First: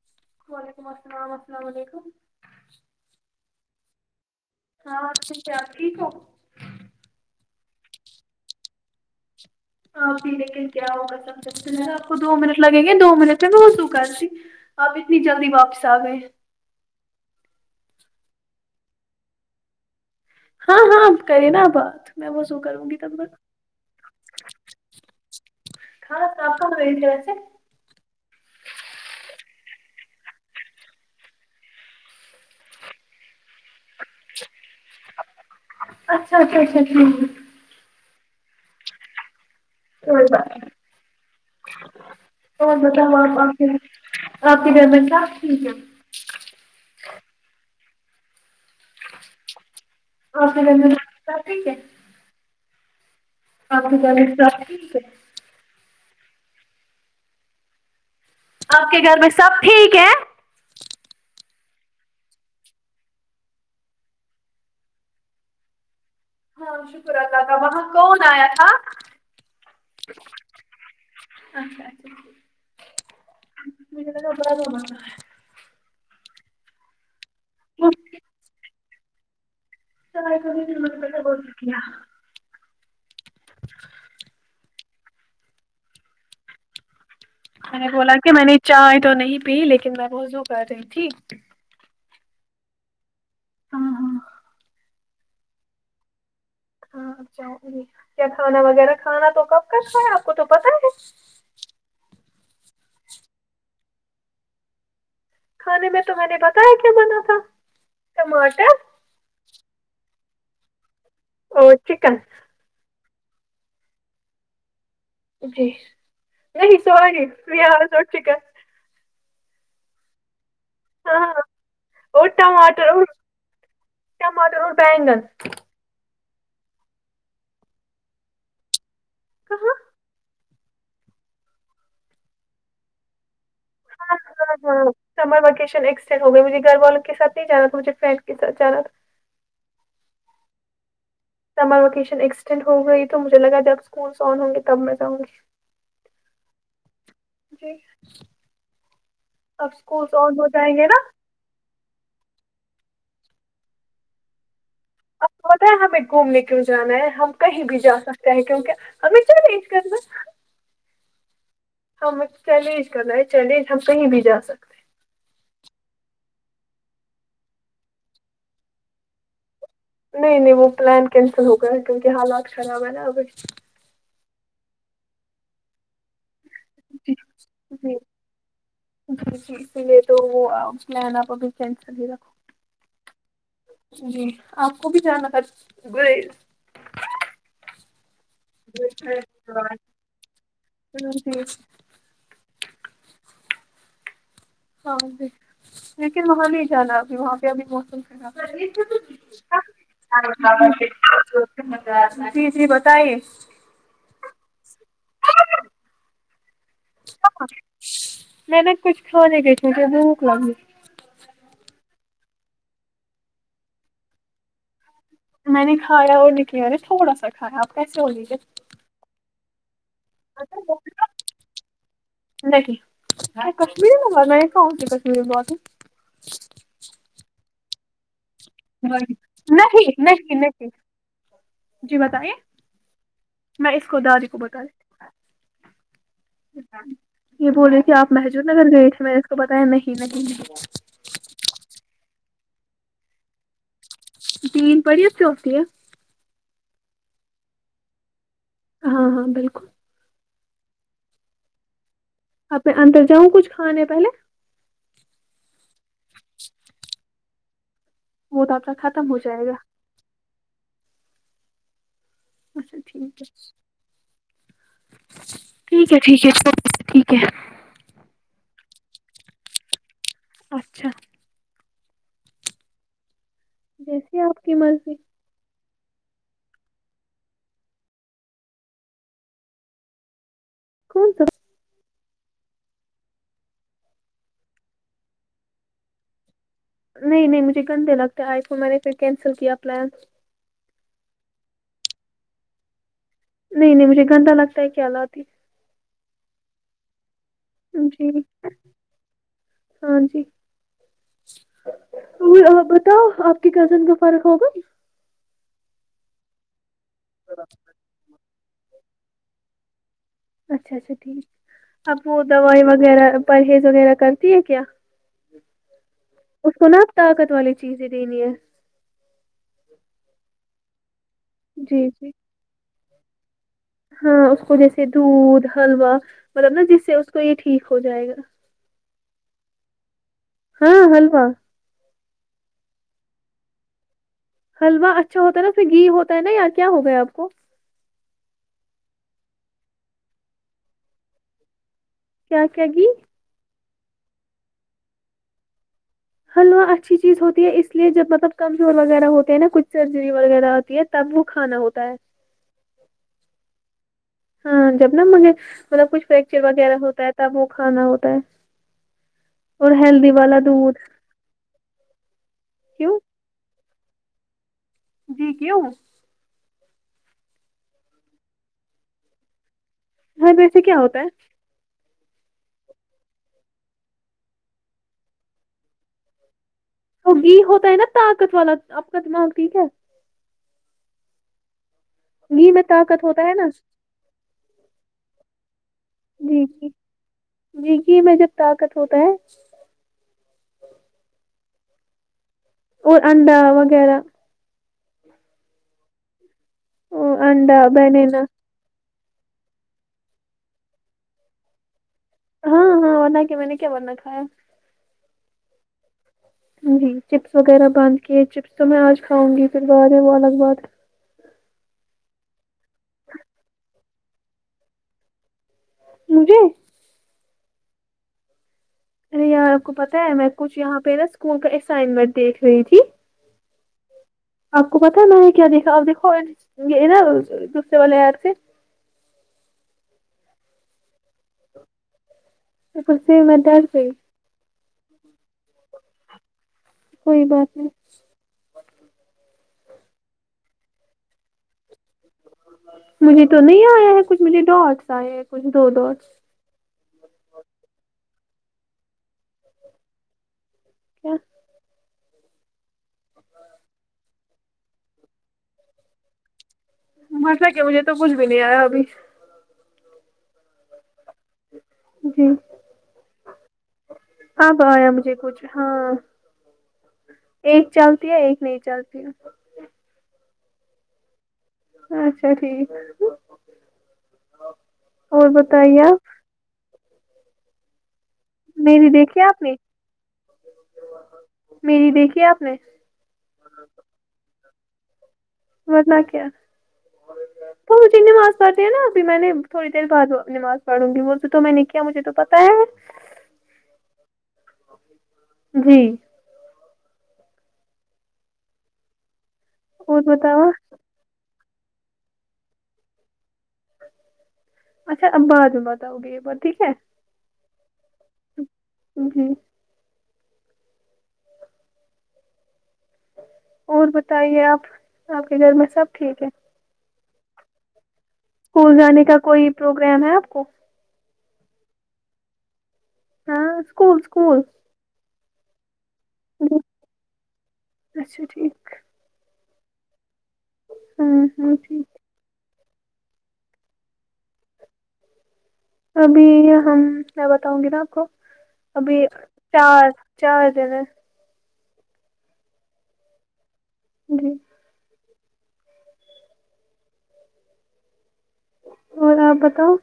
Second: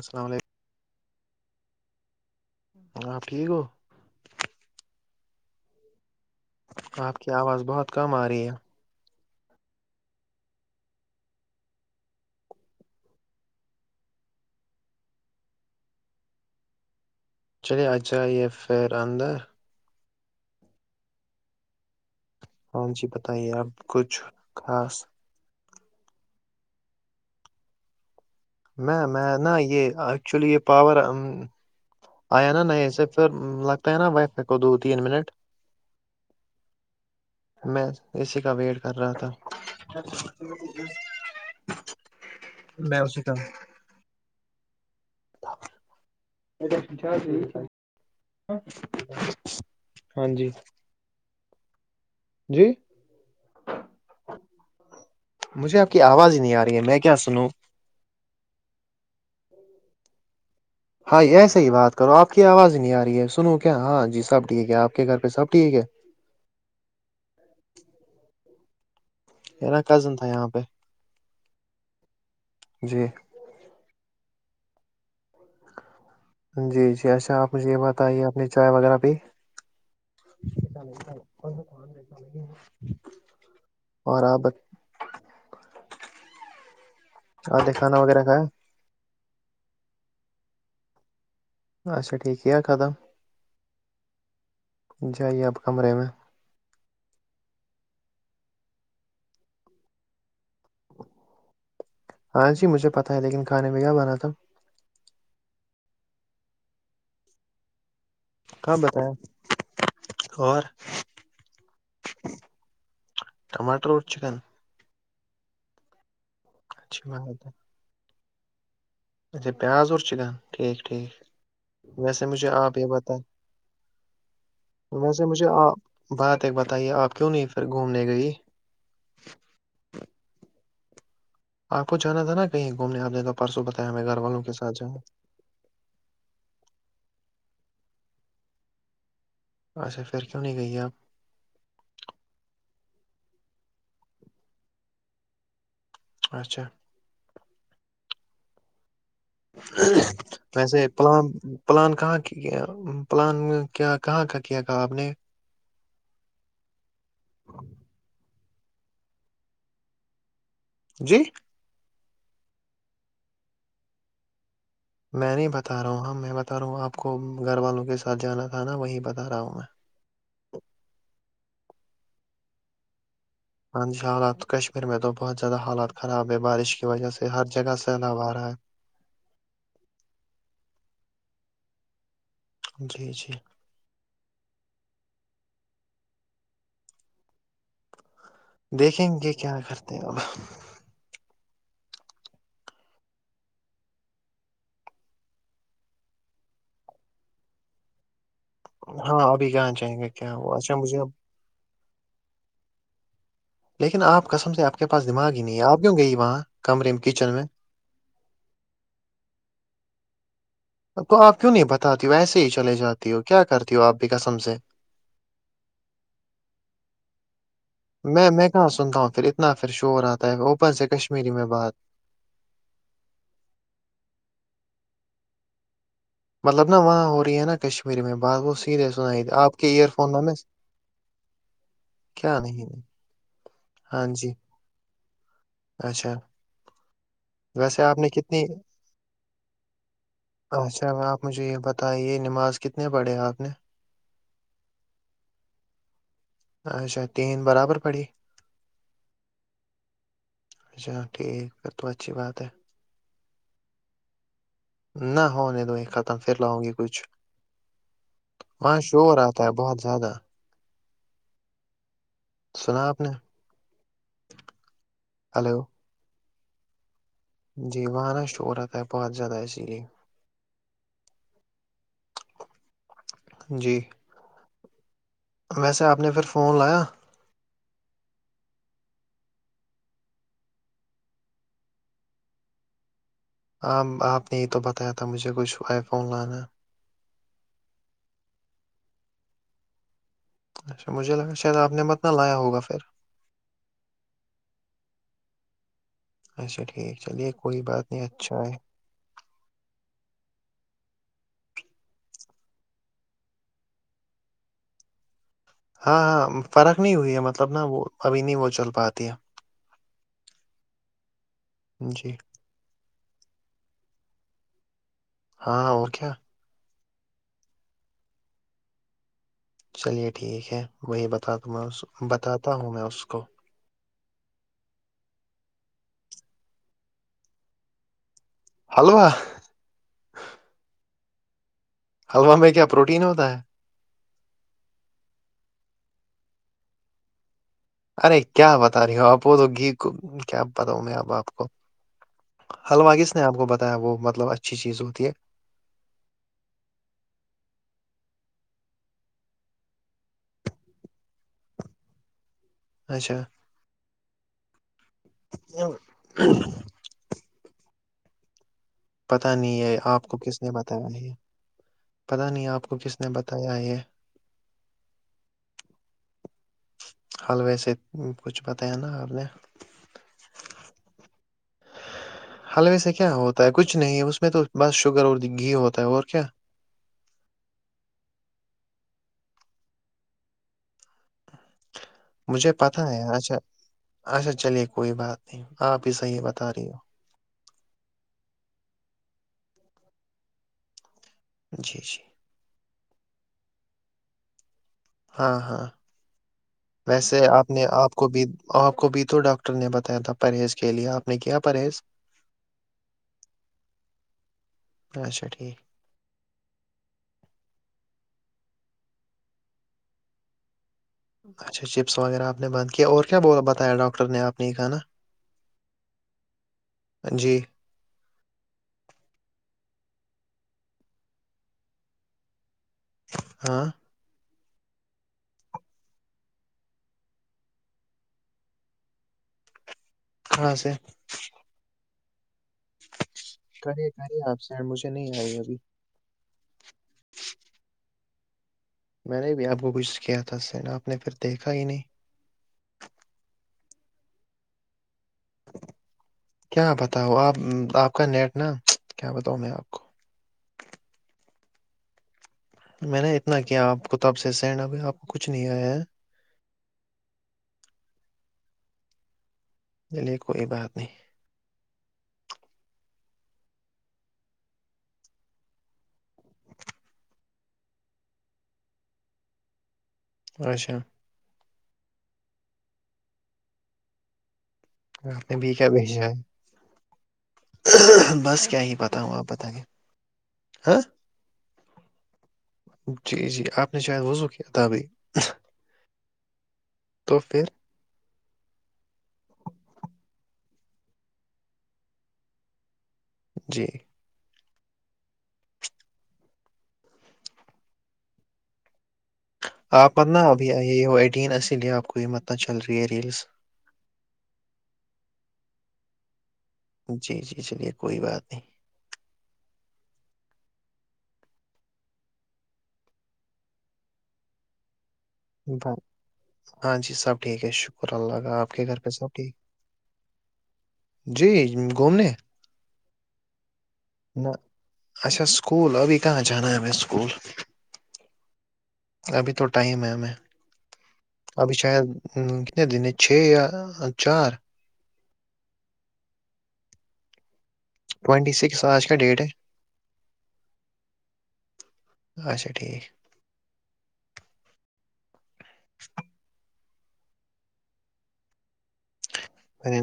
السلام علیکم وعلیکم السلام السلام علیکم ہاں ٹھیک ہو ہاںٹھ چا ٹھیک ہو آپ کی آواز بہت کم آ رہی ہے ہ پیلے کے کیا ہوگا سب آپ کو دو منٹ لگیں گے دو منٹ میں میں وہسو کرتی آپ اتنی جلدی واپس آ گئے چلیے آ جائیے پھر اندر ہاں ہاں کری نا بات میں ہاں کروں گی جی تب بتائیے اب کچھ خاص کاا آپ رہ تھ وسے میں میں ن یہ ایکچولی یہ پاور آیا نا نہیں ایے پھر لگ نا وائف میں کو دو تین منٹ اچھا اچھا اچھا ٹھیک ہے، میں اسی کا ویٹ کر رہا تھا کوئی بات نہیں میں اس رک میں ٹھیک ہے ایڈیکش آ پ ٹھیک ہے جی آپ سبیک مجھے آپ کی آواز ہی نہیں آ رہی ہے میں کیا سنوں آپ کے گھر میں سب ٹھیک ہے ہاں ہاں یہسے ہی بات کرو آپ کی آواز نہیں آ رہی ہے سنو کیا ہاں جی سب ٹھیک ہے آپ کے گھر پہ سب ٹھیک ہے ہاں شکر اللہ کا وہاں کون آیا تھا نا کزن تھا یہاں پہ جی مھا کپڑا سا ہے جی جی اچھا آپ مجھے یہ بتائیے اپنی چائے وغیرہ بھی لگا بہت کیا اور آپ آپ میں نے کھانا بولا وغیرہ کہ میں نے کھایا چائے تو نہیں پی لیکن میں وہ کر رہی تھی اچھا ٹھیک کیا ہے خدم ہاں ہاں جائیے آپ کمرے میں ہاں اچا کیا کھانا وغیرہ کھانا تو کب کا کا ہے آپ کو تو پتہ ہے آنسیی مجھے پتہ ہے لیکن کھانے میں کیا بناات تھا کھانے میں تو میں نے بتایا کیا منا تھا ٹماٹر کہاں بتیا اور او چکن ٹماٹر اور چکن جی نہیں اچھی سوری بات ہے ر آاز اٹ چکا اچھا پیاز اور چکن ٹھیک ٹھیک ہاں ویسے اور مجھے آپ یہ ٹماٹر اور بتائ ٹماٹر اور بینگن ویسے مجھے آپ بات ایک بتائیے آپ کیوں نہیں پھر گھومنے گئی کہاں آپ کو جانا تھا نا کہیں گھومنے آپ نے تو پرسوں بتایا ہمیں گھر والوں کے ہاں ساتھ ہاں جائیں سمر ویکشن ہو گیا مجے گھر والوں کے سات نہیں جا تھا مجھے فڈ ک جانا تھا اسا پھر کیوں نہیں گئی ہے آپ سمر ویکیشن ایکسٹینڈ ہو گ رہی تو مجھے لگا جب اسکولس آن ہ گے تب میں جاں گی اچھا جی اب اسکولس آن ہو جائیں ویسے گے نا پلام پلان کہاں کی کیا پلان کیا کہاں کا کیا تھا آپ نے اچ بتیں ہمیں گھومنے کی جانا ہے ہم کہیں بھی جا سکتے ہیں کیونکہ ہمیں چیلنج کرنا [inaudible] جی ہم چیلنج کرنا ہے چیلنج ہم کہیں بھی جا سکتے ہیں میں نہیں بتا رہا ہوں ہاں میں بتا رہا ہوں آپ کو گھر والوں کے ساتھ جانا تھا نا وہی بتا رہا ہوں میں نہیں نہیں وہ پلان کینسل ہو گیا ہے کیونکہ حالات خراب ہے نا اب ہ حالات کشمیر میں تو بہت زیادہ حالات خراب ہے بارش کی وجہ جی سے ہر جگہ سناوا رہا ہے [unintelligible] جی جی اس لیے تو وہلین آپ ابھی چین ہی رکھو [inaudible] جی جی جی آپ کو بھی جگ گ [inaudible] دیکھیں گے کیا کرتے ہیں اب ج [inaudible] ہاں جی لیکن وہاں نہیں جانا ابھی وہاں پہ ابھی موسم [inaudible] ہاں ابھی کہاں جائیں گے کیا ہوا اچھا مجھے اب [inaudible] جی جی بتائیے لیکن آپ کسم سے آپ کے پاس دماغ ہی نہیں ہے آپ کیوں گئی وہاں کمرے میں کچن میں میں نےا کچھ کھانے بیھے کہ بھوک لگی اب تو آپ کیوں نہیں بتات ہو ایسے ہی چلے جاتی ہو کیا کرتی ہو آپ بھی کسم سےیں میں نے کھایا اور لکل اے تھوڑا سا کھایا آپ کیسے ہو میں لیجیے میں کہاں سنتا ہوں پھر اتنا پھر شور آتا ہے اوپن سے کشمیری میں بات نہیں کشمیری میں بات میں کہن سے کشمیری میں بات مطلب نا وہاں ہو رہی ہے نا کشمیری میں بات وہ سیدھے سناائی آپ کے ایئر نہیں فون ن ہے نہیں نہیں جی بتائیے میں اس کو ہاں دادی جی کو بتا دیتی ہ اچھا یہ بول رہے ویسے کہ نے آپ کتنی محجود نگر گئے تھے میں نے اس کو پتا ہے نہیں نہیں نہیں نہیں اچھا آپ مجھے یہ بتائیے نماز کتنے پڑے ہیں آپ نے تین پڑیے چ ہوتی [inaudible] اچھا تین برابر پڑی ہاں ہاں بالکل اچھا ٹھیک کر تو اچھی بات ہے اپنے اندر جاؤں کچھ کھانے پہلے نہ ہونے دو ہییں ختم پھر لوں گی کچھ وہ تب وہاں تک ختم شور ہو آتا جائے ہے گا بہت زیادہ اچھا سنا آپ ٹھیک نے ہلو ہے ٹھیک ہے ٹھیک ہے ٹھیک ہے [inaudible] جی وہاں ن شٹ ہو رہتا ہے بہت زیادہ اسی لیے اچھا جی جیسی آپ کی مرضی ویسے آپ نے پھر فون لایا کون تو [unintelligible] آ آپ نے یہ تو بتایا تھا مجھے کچھ آئی فون لانا نہیں نہیں مجھے گندے لگتے آئے کو میں نے پھر کینسل کیا پلان اچھا مجھے لگا شاید آپ نے مت نہ لایا ہوگا پھر نہیں نہیں مجھے گھنہ لگتا ہے کیالاتات ہی [unintelligible] اچا ٹھیک چلیے کوئی بات نہیں جی اچھا ہے ہاں جی اور بتاؤ آپ کے کزن کا فرق ہوگا ہاں ہاں فرق نہیں ہوئی ہے مطلب نا وہ ابھی نہیں وہ چل پاتی ہے اچھا اچھا ٹھیک ہے اب جی وہ دوائی وغیرہ پرہیز وغیرہ کرتی ہے کیا ہاں اور کیا اس کو نا آپ طاقت والی چیزیں دینی ہے چلیے ٹھیک ہے وہی بتا دوں میں اس جی جی بتاتا ہوں میں اس کو ہاں اس کو جیسے دودھ حلوا مطلب نا جس سے اس کو یہ ٹھیک ہو جائے گا حلوا ہاں ہیلوا حلوا میں کیا پروٹین ہوتا ہے حلوا اچھا ہوتا ہے نا پھر گھی ہوتا ہے نا یا کیا ہو گیا آپ کو ارے کیا بتا رہی ہو آپ وہ تو گھی کو کیا بتاؤں میں اب آپ کو کیا کیا گھی حلوا کس نے آپ کو بتایا وہ مطلب اچھی چیز ہوتی ہے ہلوا اچھی چیز ہوتی ہے اس لیے جب مطلب کمزور وغیرہ ہوتے ہیں نا کچھ سرجری وغیرہ ہوتی ہے تب وہ کھانا ہوتا ہے اچھا ہاں جب نا مجھے مطلب کچھ فریکچر وغیرہ ہوتا ہے تب وہ کھانا ہوتا ہے پتا نہیں اور ہے آپ ہیلدی کو والا کس نے دودھ بتایا ہے پتا نہیں آپ کو کیوں کس نے بتایا ہے جی کیوں حال ویسے کچھ پتا ہے نا آ نے ہاں بییسے کیا ہوتا ہے حلوے سے کیا ہوتا ہے کچھ نہیں ہے اس میں تو بس شوگر اور گھی ہوتا ہے اور کیا تو گھی ہوتا ہے نا طاقت والا آپ کا دماغ ٹھیک ہے گھی مجھے میں پتا ہے طاقت ہوتا اچھا نا اچھا چلیے کوئی بات نہیں آپ ہی صحیح بتا جی رہی ہو جی گھی میں جب طاقت ہوتا ہے جی جی اور انڈا وغیرہ ہاں ہاں ویسے آپ انڈا نے آپ کو بنینا بھی آپ کو بھی توو ڈاکٹر نے بتایا تھا پرہیز کے لیے آپ نے کیا پرہیز ہاں ہاں بنا کے میں نے کیا بننا کھیا اچھا ٹھیک جی چپس وغیرہ بند کیے چپس تو میں آج کھاؤں گی پھر بعدے وہ لگ بعد اچھا چپس وغیرہ آپ نے بند کیا اور کیا بتایا ڈاکٹر نے آپ نے یہ کھانا مجھے جی ارے یہار آپ کو پتاہ ہے میں کچھ یہاں پہ نا اسکول کا اسائنمنٹ دیکھ رہی تھی ہاں آپ کو پتا ہے میںنے کیا دیکھا ا دیکھو یہ نا دوسرے والے سے کہاں سے [unintelligible] کرے کرے آپ س مجھے نہیں آئی ابھی کوئی بات نہیں میں نے بھی آپ کو کچھ کیا تھا شاید آپ نے پھر دیکھا ہی نہیں مجھے تو نہیں آیا ہے کچھ مجھے ڈاٹس آئے ہیں کچھ دو ڈاٹس کیا بتاؤ آپ آپ کا نیٹ نا کیا بتاؤ میں آپ کو کیا میں نے اتنا کیا آپ کو تب سے سینڈ ابھی آپ کو کچھ نہیں آیا ہے بسک کہ مجھے تو کچھ بھی نہیں آیا ابھی نہی نہی کوئی بات نہیں جی اب آیا مجھے کچھ ہاں ایک چلتی ہے ایک نہیں چلتی ہے اچھا اچھا ٹھیک اور آپ نے بھی کیا بتائیے بھیجا آپ ہے بس کیا ہی میری پتا ہوں دیکھی آپ نے بتایئے ہاں میری دیکھی آپ نے جی جی آپ نے شاید وضو کیا تھا ابھی ورنہ کیا تو پھر تو مجھے نماز پڑھتے ہیں نا ابھی میں نے تھوڑی دیر بعد نماز پڑھوں گی وہ جو تو میں نے کیا مجھے تو پتاہ ہے جی جی آپ اور متنا ابھی بتاؤ یہ ہو ایڈین ایی لے آپ کو یہ متنا چل رہی ہے ریلس اچھا آپ بعد می بتوگے یے بات ٹھیک ہے جی جی چلیے کوئی بات نہیں جی اور بتائیے آپ آپ کے گھر میں بات سب ٹھیک ہے ہاں جی سب ٹھیک ہے شکرہ شکر اللہ کا آپ کے اسکول گھر پہ جانے سب کا ٹھیک کوئی پروگرام ہے آپ کو جی گھومنے ہاں اسکول نہ اسکول اچھا اسکول ابھی کہاں جانا ہے ہمیں اسکول اچھا ٹھیک ابھی تو ٹائم ہے ہمیں ہ ابھی ہ ٹھیک شاید ہوں کتنے دنے چھ یا چار ابھی ہم میں بتاؤں گی ناپ ٹوینٹی سکس آج کا ابھی ڈیٹ ہے چار چار جن اھا ٹھیک جی اور آپ بتاؤ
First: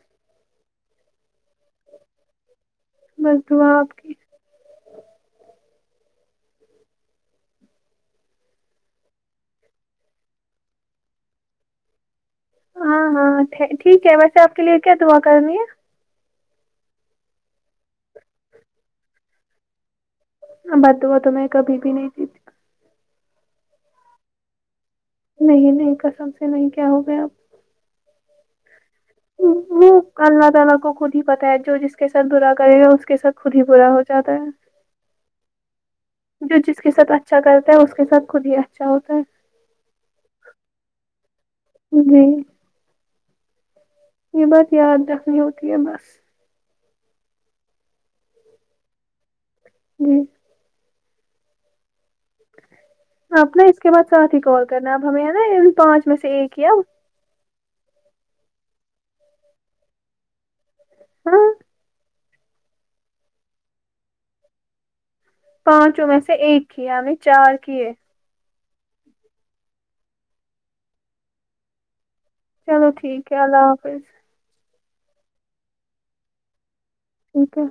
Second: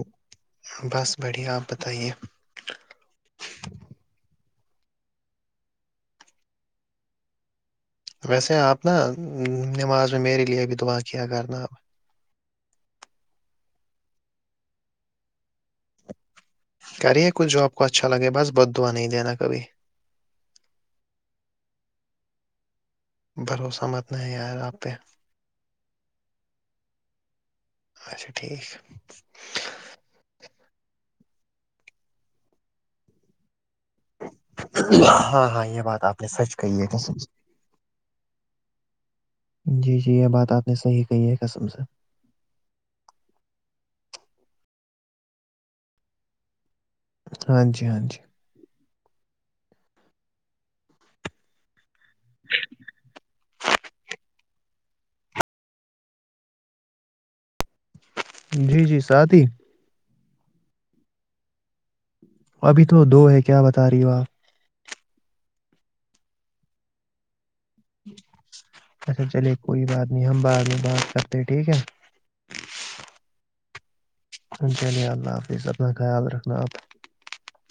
بس بڑھیا آپ بتائیے مس دوں آ آپ کی ویسے آپ نا نماز میں میرے لیے ا بھی دبعا کیا کرنا آپ ہاں ہاں ٹھیک ہے ویسے آپ کے لیے کیا دعا کرنی ہے کریے کچھ جو آپ کو اچھا لگے بس بد دا نہیں دینا کبھی تو وہ تو میں کبھی بھی نہیں جیتی بھروسہ متنا ہے یار آپ پہ نہیں نہیں کسم سے نہیں کیا ہو گیا آپ اچھا ٹھیک [unintelligible] جو جس کے ساتھ اچھا کرتا ہے اس کے ہاں ساتھ ہاں یہ بات خود آپ نے سچ ہی کہی ہے قسم اچھا سے اچ کیاا ہوتا ہے جی جی یہ بات آپ نے صحیح کہی ہے قسم سے ہے جی یہ بات یاد رکھنا ہوتی بس ہاں جی ہاں جی جی آپ اس کے بعد ساتھ ہی کال کرنا اب ہمیں نا پانچ میں سے ایک ہی جی جی سات ہی ہاں ابھی تو دو ہے کیا بتا رہی ہو آپ پانچوں میں سے ایک کی ہمیں چار کیے اچھا چلیے کوئی بات نہیں ہم بعد میں بات کرتے ٹھیک ہے چلو ٹھیک ہے اللہ حافظ ان چلے اللہ حافظ اپنا خیال رکھنا آپ ٹھیک ہے